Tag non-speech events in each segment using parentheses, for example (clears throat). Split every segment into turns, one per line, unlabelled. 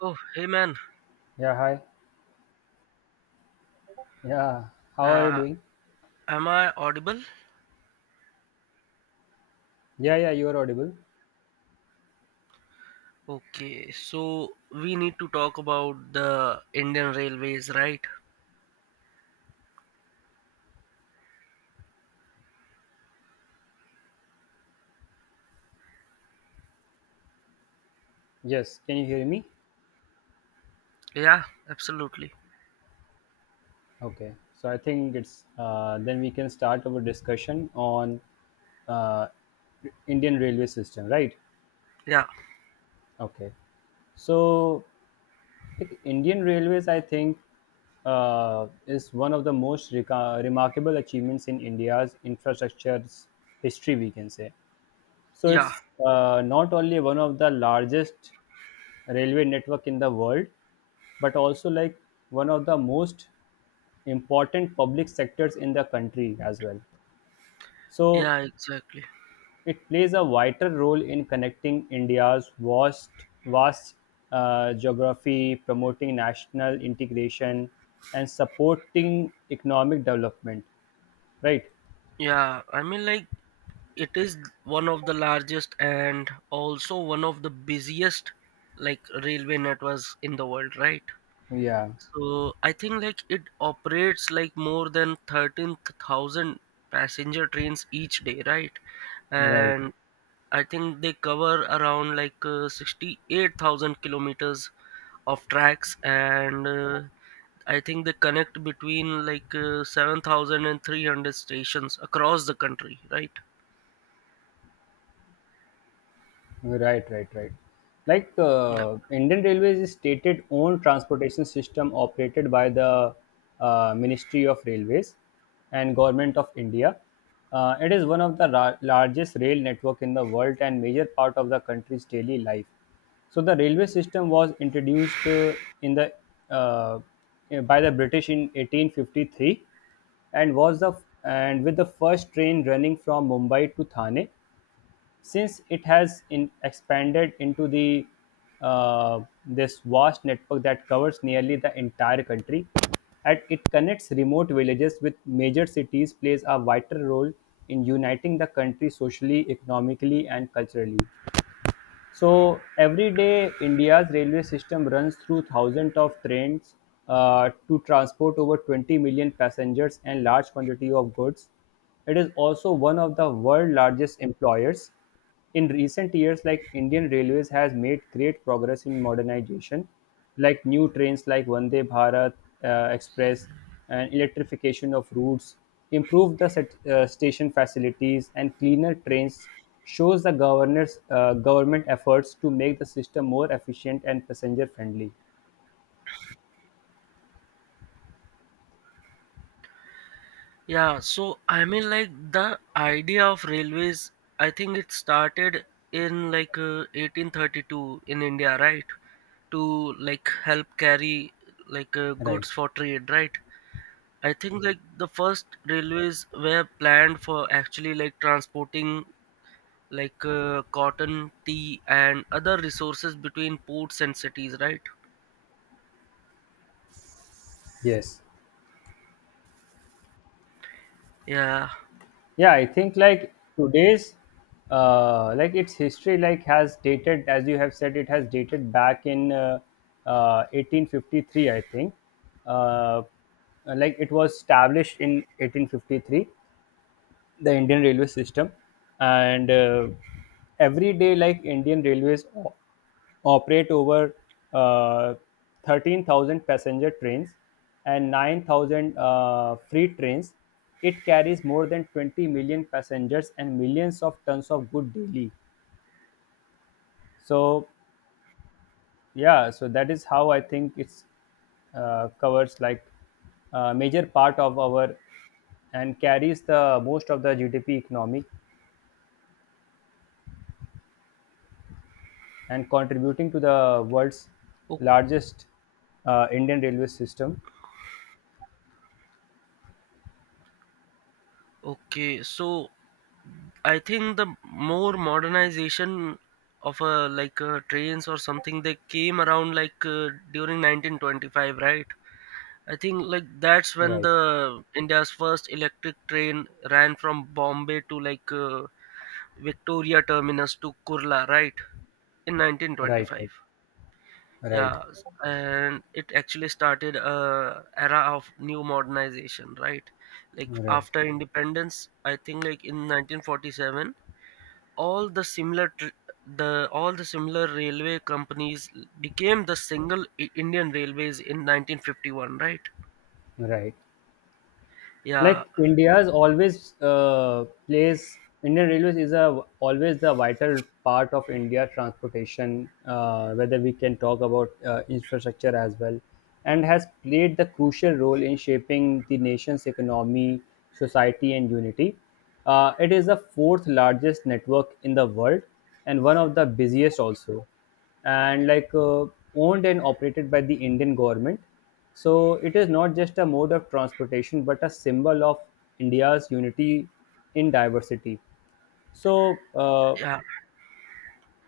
Oh, hey man,
Yeah, hi. Yeah, how are you
uh,
doing?
am I audible?
Yeah, yeah, you are audible.
Okay, so we need to talk about the Indian Railways, right?
Yes, can you hear me?
Yeah, absolutely.
Okay, so I think it's then we can start our discussion on uh, Indian railway system, right?
Yeah,
Okay, so like, Indian railways, I think, is one of the most remarkable achievements in India's infrastructure's history, we can say. So
yeah,
it's not only one of the largest railway network in the world, but also like one of the most important public sectors in the country as well. So
yeah, exactly.
it plays a vital role in connecting India's vast geography, promoting national integration, and supporting economic development. Right?
Yeah, I mean, like, it is one of the largest and also one of the busiest, like, railway networks in the world, right?
Yeah.
So I think, like, it operates like more than 13,000 passenger trains each day, right?
Right.
And I think they cover around like 68,000 kilometers of tracks, and I think they connect between like 7,300 stations across the country, right?
Right, right, right. Like
Yeah.
Indian Railways is stated own transportation system operated by the Ministry of Railways and Government of India. It is one of the largest rail network in the world and major part of the country's daily life. So the railway system was introduced in the uh, by the British in 1853 and was the and with the first train running from Mumbai to Thane. Since it has in expanded into the this vast network that covers nearly the entire country, and it connects remote villages with major cities, plays a vital role in uniting the country socially, economically, and culturally. So every day, India's railway system runs through thousands of trains to transport over 20 million passengers and large quantity of goods. It is also one of the world's largest employers. In recent years, like Indian Railways has made great progress in modernization, like new trains like Vande Bharat Express and electrification of routes, improved the station facilities, and cleaner trains shows the governors government efforts to make the system more efficient and passenger friendly.
Yeah, so I mean, like the idea of railways, I think it started in like 1832 in India, right? To like help carry like
Right.
goods for trade, right? I think like the first railways were planned for actually like transporting like cotton, tea, and other resources between ports and cities, right?
Yes.
Yeah.
Yeah, I think like today's like its history like has dated, as you have said, it has dated back in 1853, I think. uh, like it was established in 1853, the Indian railway system, and every day, like Indian Railways operate over uh, 13,000 passenger trains and 9,000 free trains. It carries more than 20 million passengers and millions of tons of good daily. So yeah, so that is how I think it's covers like a major part of our and carries the most of the GDP economic and contributing to the world's
O-
largest Indian railway system.
okay. So I think the more modernization of like trains or something, they came around like during 1925, right? I think like that's when
Right,
the India's first electric train ran from Bombay to like Victoria Terminus to Kurla, right? In
right,
1925.
right, right,
Yeah, and it actually started a era of new modernization, right? Like
right,
after independence, I think like in 1947, all the similar the all the similar railway companies became the single Indian Railways in 1951, right?
right. Like
Yeah,
india's always plays Indian railways is a always the vital part of India transportation, whether we can talk about infrastructure as well, and has played the crucial role in shaping the nation's economy, society, and unity. It is the fourth largest network in the world and one of the busiest also, and owned and operated by the Indian government. So it is not just a mode of transportation, but a symbol of India's unity in diversity. So,
yeah.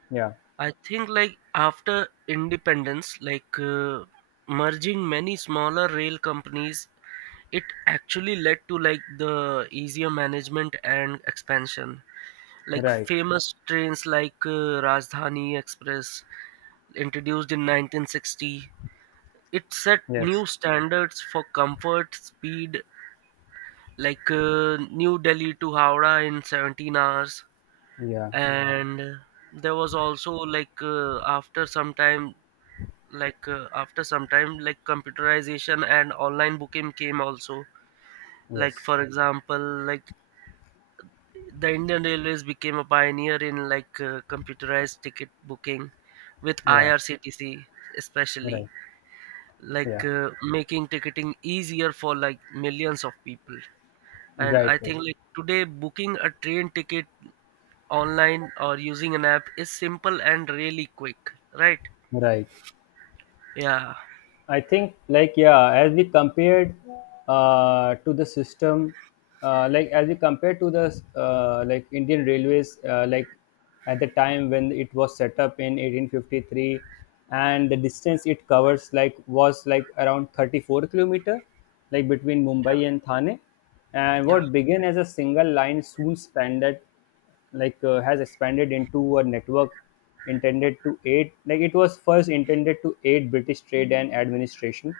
yeah,
I think like after independence, like merging many smaller rail companies, it actually led to like the easier management and expansion. Like
right.
famous trains like Rajdhani Express introduced in 1960, it set new
Yes.
standards for comfort speed, like New Delhi to Howrah in 17 hours.
Yeah.
And there was also like after some time like computerization and online booking came also. Like
Yes.
for example, like the Indian Railways became a pioneer in like computerized ticket booking with
Yeah.
IRCTC, especially
Right.
like
Yeah.
making ticketing easier for like millions of people. And
Right.
I
Right.
think like today, booking a train ticket online or using an app is simple and really quick, right?
Right.
Yeah,
I think, like, yeah, as we compared to the system, like, as we compared to the like Indian Railways, like at the time when it was set up in 1853, and the distance it covers, like, was like around 34-kilometer, like between
yeah,
Mumbai and Thane, and
yeah.
what began as a single line soon expanded, has expanded into a network intended to aid, like it was first intended to aid British trade and administration,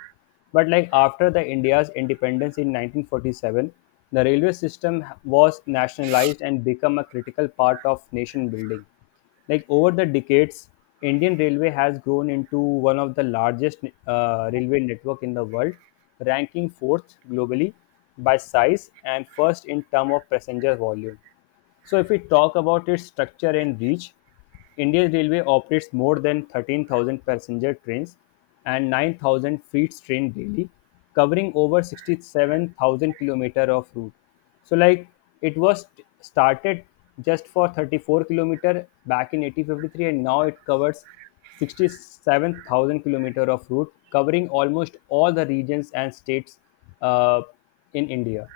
but like after the India's independence in 1947, the railway system was nationalized and become a critical part of nation building. Like over the decades, Indian railway has grown into one of the largest railway network in the world, ranking fourth globally by size and first in term of passenger volume. So, if we talk about its structure and reach, Indian Railway operates more than 13,000 passenger trains and 9,000 freight train daily, covering over 67,000 kilometer of route. So, like it was started just for 34-kilometer back in 1853, and now it covers 67,000 kilometer of route, covering almost all the regions and states uh, in India.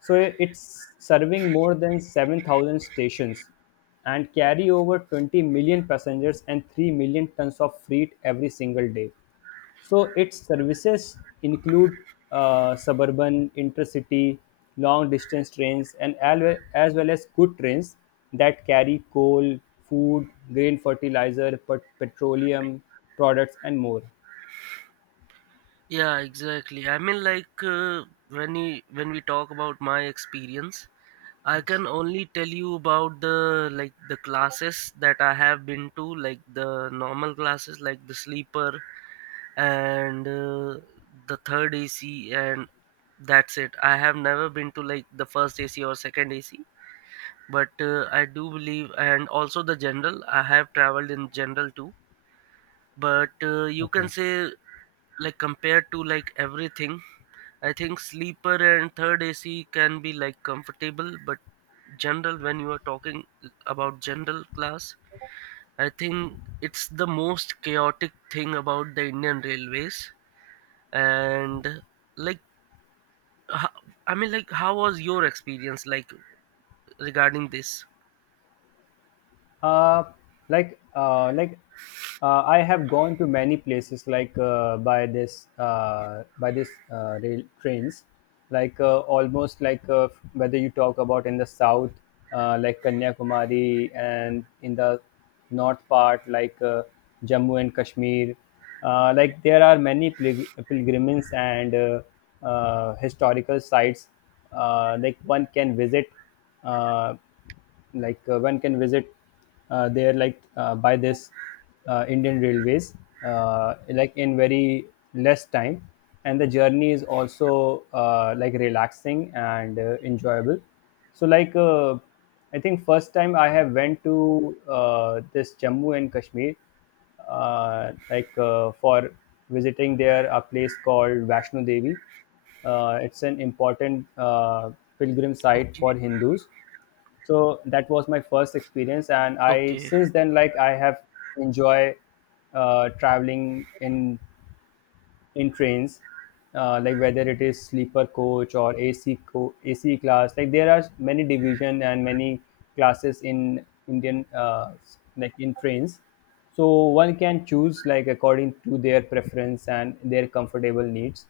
So it's serving more than 7,000 stations and carry over 20 million passengers and 3 million tons of freight every single day. So its services include suburban, intercity, long distance trains, and as well as good trains that carry coal, food, grain fertilizer, petroleum products, and more.
Yeah, exactly. I mean, like when we talk about my experience, I can only tell you about the like the classes that I have been to, like the normal classes, like the sleeper and the third AC, and that's it. I have never been to like the first AC or second AC, but I do believe, and also the general. I have traveled in general too, but you can
Okay.
say like compared to like everything, I think sleeper and third AC can be like comfortable, but general, when you are talking about general class, I think it's the most chaotic thing about the Indian Railways. And like ho- I mean, like, how was your experience like regarding this?
uh, like uh, like I have gone to many places like by this rail trains, like almost like whether you talk about in the south like Kanyakumari and in the north part Jammu and Kashmir. Like there are many pilgrimages and historical sites uh, like one can visit uh, like one can visit there like by this Indian Railways in very less time, and the journey is also like relaxing and enjoyable. So I think first time I have went to this Jammu and Kashmir for visiting there a place called Vaishno Devi. It's an important pilgrim site
Okay,
for Hindus. So that was my first experience, and I
okay.
since then like I have enjoy traveling in trains, like whether it is sleeper coach or AC class. Like there are many division and many classes in indian like in trains. So one can choose like according to their preference and their comfortable needs.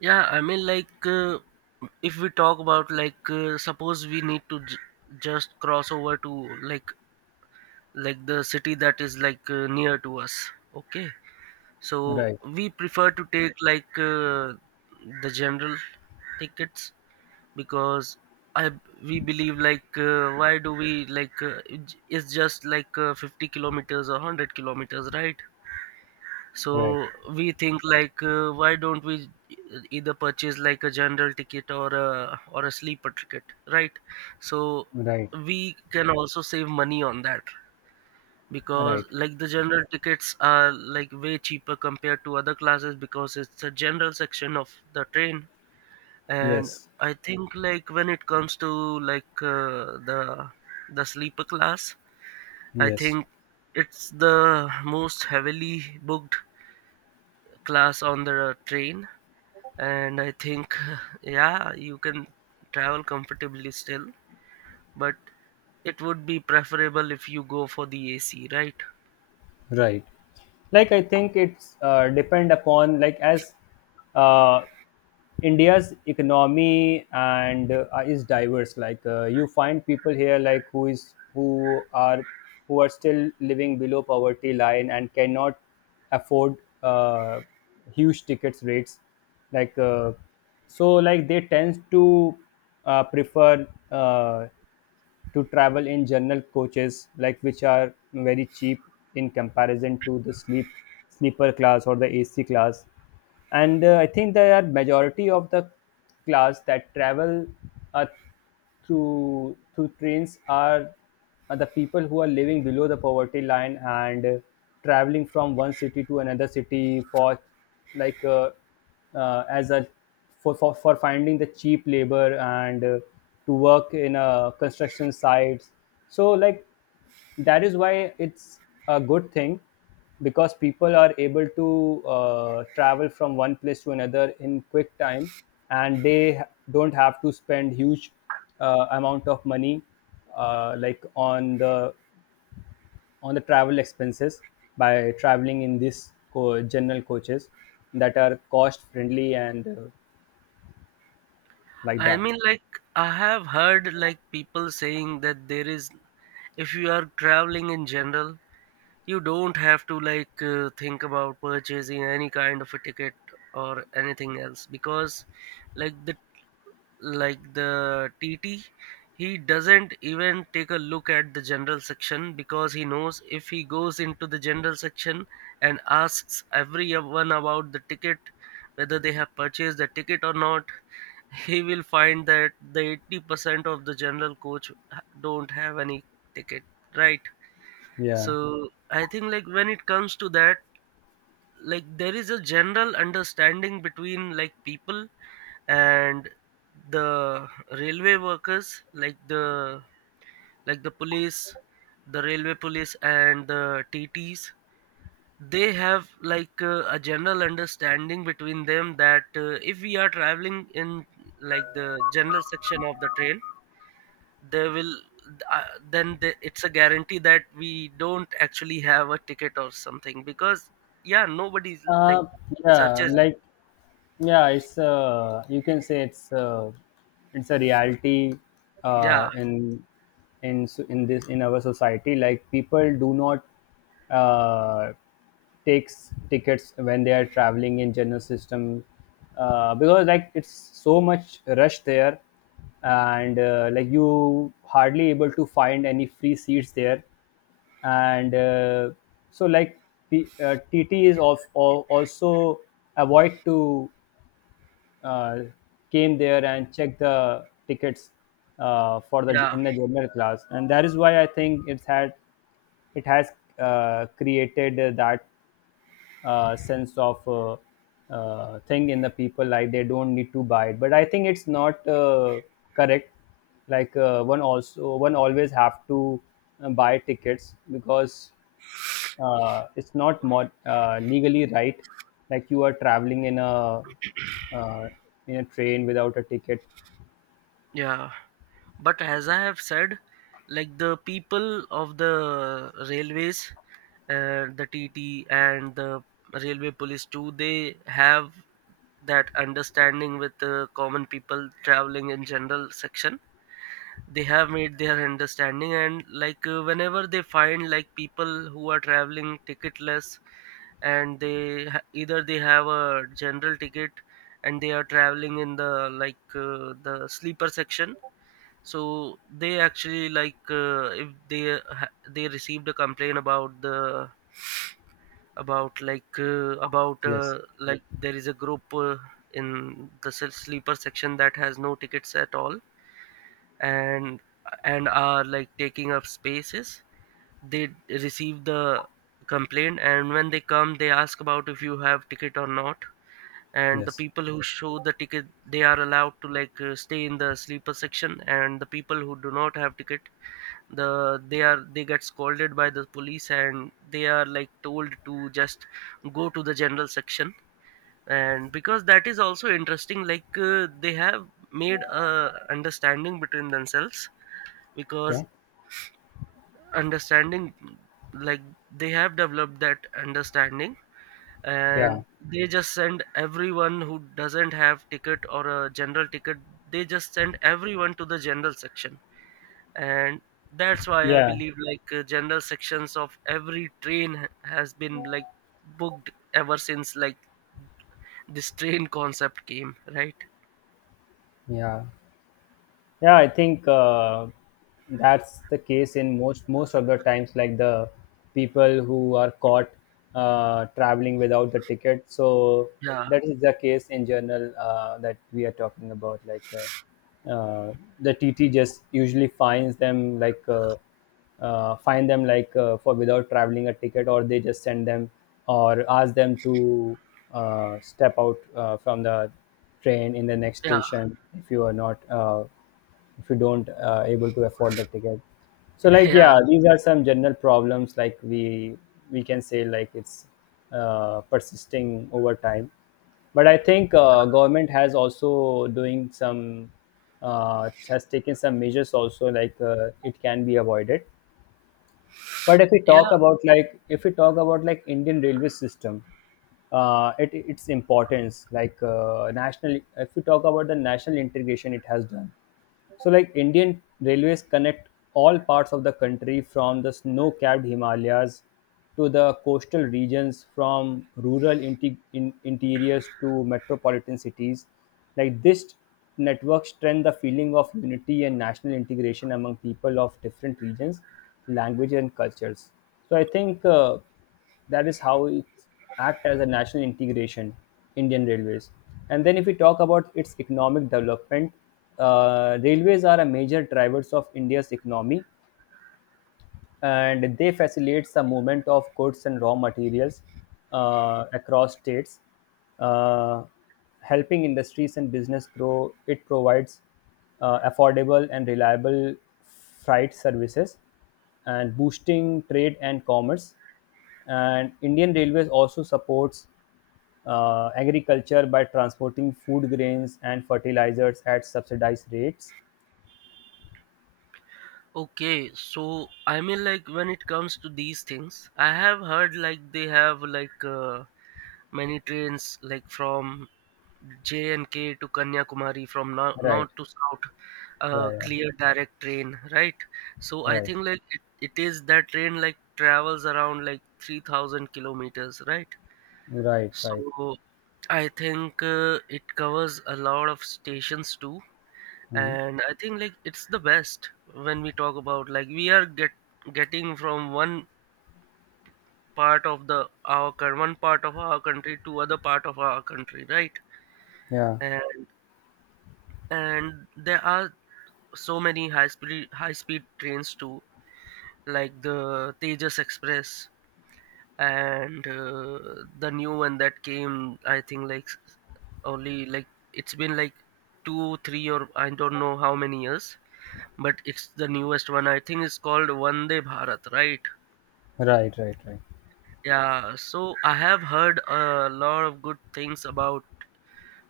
Yeah, I mean, like if we talk about like suppose we need to just cross over to like like the city that is like near to us, okay. So
Right,
we prefer to take like the general tickets, because I we believe like why do we, like it's just like 50 kilometers or 100 kilometers, right?
right,
So we think like why don't we either purchase like a general ticket or a sleeper ticket, right? So
right,
we can also save money on that, because
right.
like the general tickets are like way cheaper compared to other classes, because it's a general section of the train. And
Yes,
I think like when it comes to like the sleeper class, I
yes,
think it's the most heavily booked class on the train, and I think (laughs) yeah, you can travel comfortably still, but it would be preferable if you go for the AC, right?
right. Like I think it's depend upon like as uh, India's economy and is diverse, you find people here who are still living below poverty line and cannot afford uh, huge tickets rates, like uh, they tend to prefer uh, to travel in general coaches, like which are very cheap in comparison to the sleeper class or the AC class. And I think there are majority of the class that travel uh, through through trains are the people who are living below the poverty line and traveling from one city to another city for like as a for, for finding the cheap labor and to work in a construction sites. So like that is why it's a good thing because people are able to travel from one place to another in quick time, and don't have to spend huge amount of money uh, like on the on the travel expenses by traveling in general coaches that are cost friendly and like
I
that
mean, like, I have heard like people saying that there is, if you are traveling in general, you don't have to like think about purchasing any kind of a ticket or anything else, because like the TT, he doesn't even take a look at the general section, because he knows if he goes into the general section and asks everyone about the ticket, whether they have purchased the ticket or not, (laughs) he will find that the 80% of the general coach don't have any ticket, right?
Yeah.
So I think like when it comes to that, like there is a general understanding between like people and the railway workers, like the police, the railway police and the TTs. They have like a general understanding between them that if we are traveling in like the general section of the train, they will, then they, it's a guarantee that we don't actually have a ticket or something, because yeah, nobody's like
Uh, yeah,
searches.
like yeah, it's you can say it's a reality
Yeah,
uh in in in this in our society, like people do not uh takes tickets when they are traveling in general system, because like it's so much rush there, and like you hardly able to find any free seats there, and so like TT is also avoid to uh, came there and check the tickets for the
yeah,
in the general class, and that is why I think it has created that sense of thing in the people, like they don't need to buy it. But I think it's not correct. One always have to buy tickets because it's not legally right, like you are traveling in a uh, train without a ticket.
yeah. But as I have said, like the people of the railways, the T T and the railway police too, they have that understanding with the common people traveling in general section. They have made their understanding, and like whenever they find like people who are traveling ticketless and they either they have a general ticket and they are traveling in the like the sleeper section, so they actually, like if they they received a complaint about the, about
Yes.
like there is a group in the sleeper section that has no tickets at all, and and are like taking up spaces, they receive the complaint, and when they come they ask about if you have ticket or not. And the
Yes.
people who show the ticket, they are allowed to like stay in the sleeper section, and the people who do not have ticket, they get scolded by the police and they are like told to just go to the general section. And because that is also interesting, like they have made a understanding between themselves, because,
Okay.
understanding, like they have developed that understanding,
Yeah,
and they just send everyone who doesn't have ticket or a general ticket, they just send everyone to the general section. And that's why I
yeah,
believe like general sections of every train has been like booked ever since like this train concept came, right?
yeah. Yeah, I think that's the case in most of the times, like the people who are caught traveling without the ticket. So
Yeah,
that is the case in general that we are talking about. The TT just usually finds them find them for without traveling a ticket, or they just send them or ask them to step out from the train in the next
yeah.
station if you are not. If you don't able to afford the ticket. So
(laughs)
like
Yeah,
yeah, these are some general problems like we can say like it's persisting over time. But I think government has also doing some has taken some measures also, it can be avoided. But if we talk
yeah.
about like Indian railway system, its importance, national, if we talk about the national integration it has done. So, like Indian railways connect all parts of the country from the snow capped Himalayas to the coastal regions, from rural interiors to metropolitan cities. Like this network strengthens the feeling of unity and national integration among people of different regions, languages, and cultures. So, I think that is how it act as a national integration, indian railways. And then if we talk about its economic development, railways are a major drivers of india's economy and they facilitates the movement of goods and raw materials, across states, uh, helping industries and business grow. It provides affordable and reliable freight services and boosting trade and commerce. And Indian Railways also supports agriculture by transporting food grains and fertilizers at subsidized rates.
Okay, so I mean, like, when it comes to these things, I have heard like they have like many trains like from J and K to Kanyakumari, from
Right.
north to south,
Yeah. Yeah.
clear direct train, right? So I
Right.
think like it is that train like travels around like 3,000 kilometers, right?
Right. Right.
So I think it covers a lot of stations too,
Mhm.
and I think like it's the best when we talk about like we are getting from one part of our country to other part of our country, right?
Yeah.
And, and there are so many high speed trains too, like the Tejas Express. And the new one that came, I think like only, like it's been like two, three or I don't know how many years, but it's the newest one. I think it's called Vande Bharat, right?
Right, right, right.
Yeah, so I have heard a lot of good things about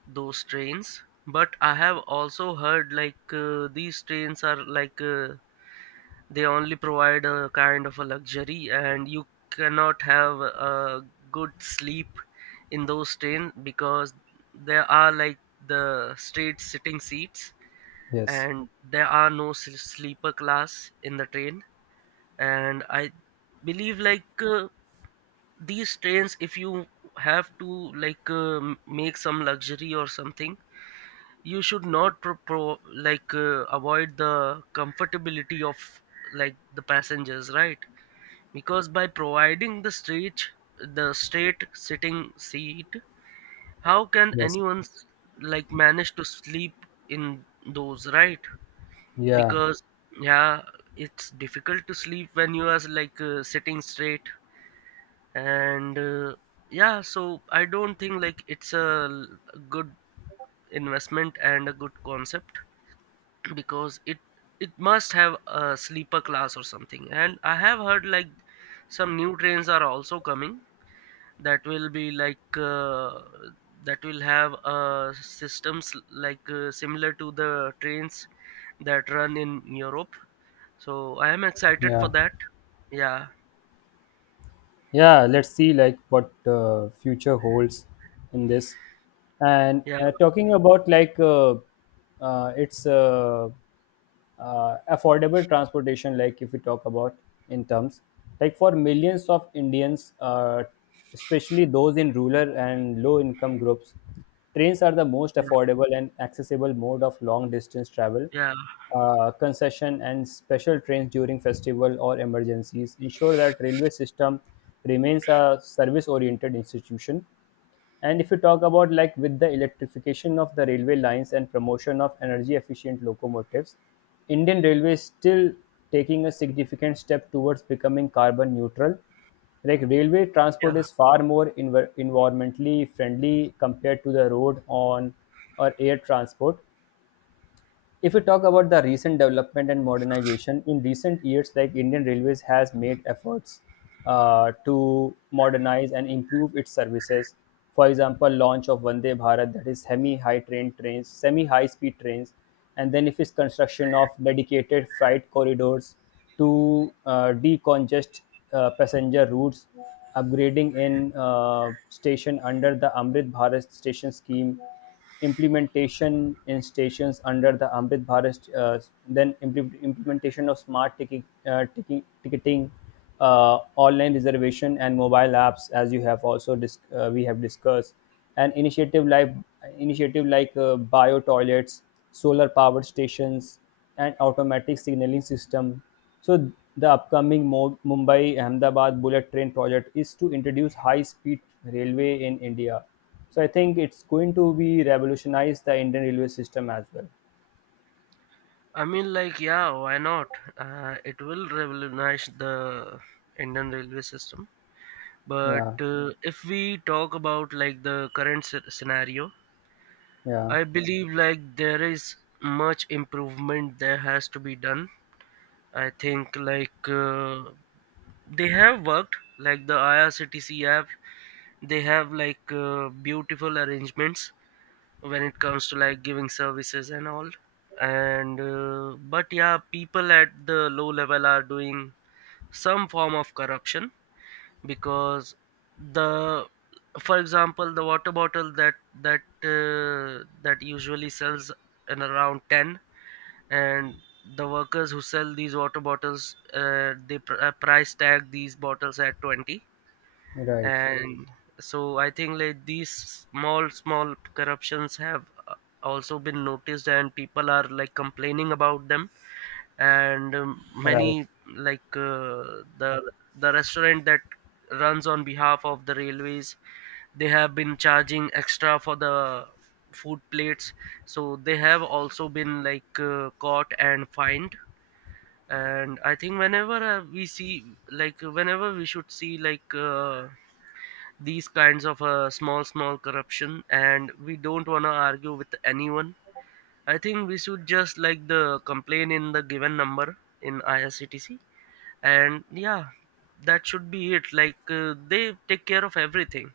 those trains, but I have also heard like these trains are like they only provide a kind of a luxury, and you cannot have a good sleep in those trains because there are like the straight sitting seats,
Yes,
and there are no sleeper class in the train. And I believe like these trains, if you have to like make some luxury or something, you should not like avoid the comfortability of like the passengers, right? Because by providing the straight sitting seat, how can
yes.
anyone like manage to sleep in those, right?
Yeah,
Because yeah, it's difficult to sleep when you are like sitting straight. And yeah, so I don't think like it's a a good investment and a good concept. (clears throat) Because it must have a sleeper class or something. And I have heard like some new trains are also coming that will be like that will have systems like similar to the trains that run in Europe. So I am excited for
yeah,
that. Yeah,
yeah. Let's see like what future holds in this. And
yeah,
talking about like it's affordable transportation, like if we talk about in terms, like for millions of indians, especially those in rural and low income groups, trains are the most
yeah.
affordable and accessible mode of long distance travel.
Yeah,
Concession and special trains during festival or emergencies ensure that railway system remains a service oriented institution. And if you talk about like with the electrification of the railway lines and promotion of energy efficient locomotives, Indian railways still taking a significant step towards becoming carbon neutral. Like railway
yeah.
transport is far more environmentally friendly compared to the road on or air transport. If we talk about the recent development and modernization in recent years, like indian railways has made efforts to modernize and improve its services. For example, launch of vande bharat, that is semi high speed trains, and then if it's construction of dedicated freight corridors to decongest passenger routes, upgrading in uh, station under the amrit bharat station scheme, implementation in stations under the Amrit Bharat, then implementation of smart ticketing, online reservation, and mobile apps, as you have also we have discussed, and initiative like bio toilets, solar powered stations, and automatic signaling system. So the upcoming Mumbai Ahmedabad bullet train project is to introduce high speed railway in India, so I think it's going to be revolutionize the Indian railway system as well.
I mean, like, yeah, why not? It will revolutionize the Indian railway system. But
Yeah,
if we talk about like the current scenario,
yeah,
I believe like there is much improvement there has to be done. I think like they have worked like the IRCTC app. They have like beautiful arrangements when it comes to like giving services and all. And but yeah, people at the low level are doing some form of corruption, because, the, for example, the water bottle that usually sells in around 10, and the workers who sell these water bottles, they price tag these bottles at 20.
right,
And so I think like these small corruptions have also been noticed, and people are like complaining about them. And
right.
many, like the restaurant that runs on behalf of the railways, they have been charging extra for the food plates, so they have also been like caught and fined. And I think whenever we see, like, whenever we should see like these kinds of small corruption, and we don't want to argue with anyone, I think we should just like the complain in the given number in IRCTC. And yeah, that should be it, like they take care of everything.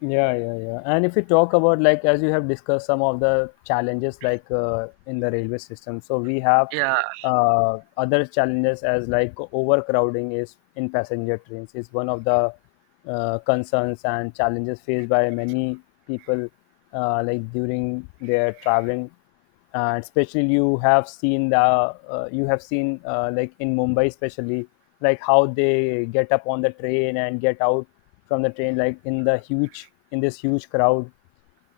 Yeah, yeah, yeah. And if we talk about like as you have discussed some of the challenges like in the railway system, so we have
Yeah,
other challenges as like overcrowding is in passenger trains is one of the concerns and challenges faced by many people, like during their traveling. And especially you have seen the you have seen like in Mumbai especially, like how they get up on the train and get out from the train, like in the huge in this huge crowd.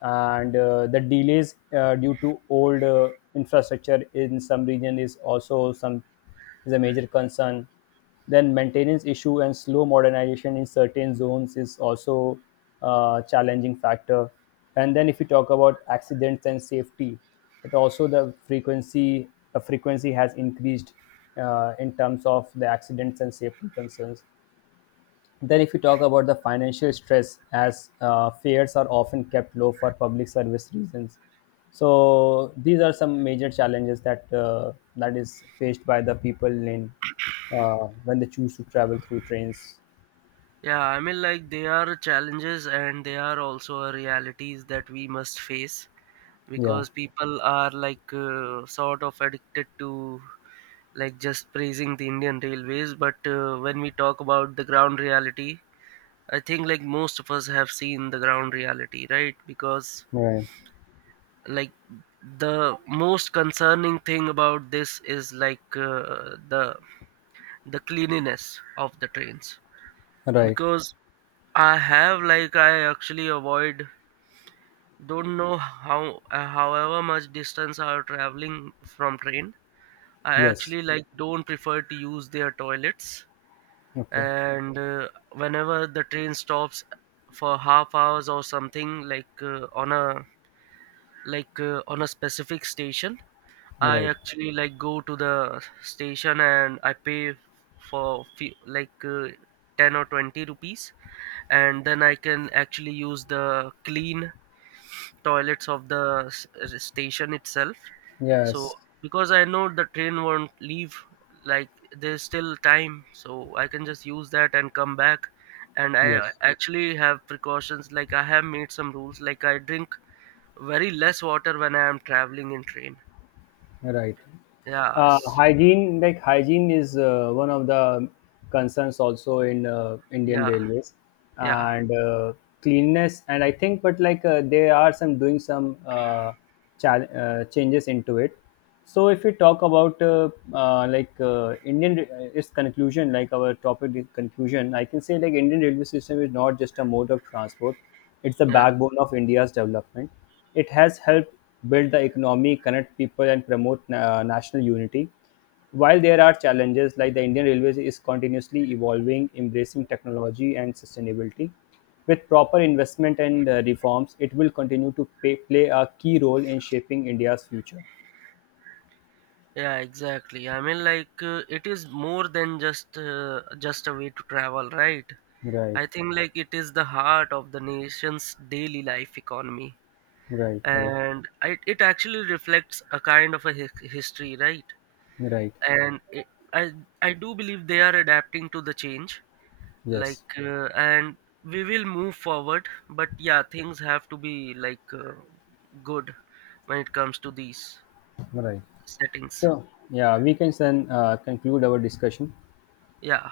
And the delays due to old infrastructure in some region is also some is a major concern. Then maintenance issue and slow modernization in certain zones is also a challenging factor. And then if you talk about accidents and safety, it also the frequency has increased in terms of the accidents and safety concerns. Then, if you talk about the financial stress, as fares are often kept low for public service reasons. So these are some major challenges that that is faced by the people in when they choose to travel through trains.
yeah. I mean, like, they are challenges and they are also a realities that we must face,
Yeah.
because people are like sort of addicted to like just praising the Indian Railways, but when we talk about the ground reality, I think like most of us have seen the ground reality, right? Because
Right.
like the most concerning thing about this is like the cleanliness of the trains,
Right.
because I have, like, I actually avoid, don't know how however much distance I are traveling from train, I
Yes.
actually like don't prefer to use their toilets.
Okay.
And whenever the train stops for half hours or something, like on a specific station, I
Right.
actually like go to the station and I pay for few, like 10 or 20 rupees, and then I can actually use the clean toilets of the station itself. So
Yes.
because I know the train won't leave, like there's still time so I can just use that and come back. And I
Yes.
actually have precautions, like I have made some rules, like I drink very less water when I am traveling in train.
Right.
Yes.
Hygiene, like hygiene, is one of the concerns also in Indian
Yeah,
Railways,
yeah,
and cleanness. And I think, but like they are some doing some chal changes into it. So if we talk about Indian its conclusion, like our topic is conclusion, I can say like Indian railway system is not just a mode of transport; it's the
yeah.
backbone of India's development. It has helped build the economy, connect people, and promote national unity. While there are challenges, like the Indian Railways is continuously evolving, embracing technology and sustainability. With proper investment and reforms, it will continue to play a key role in shaping India's future.
Yeah, exactly. I mean, like it is more than just a way to travel, right?
Right,
I think like it is the heart of the nation's daily life economy,
right, right,
and it actually reflects a kind of a history, right?
right.
And I I do believe they are adapting to the change,
Yes,
like and we will move forward. But yeah, things have to be like good when it comes to these
right.
settings.
So, yeah, we can then conclude our discussion.
Yeah.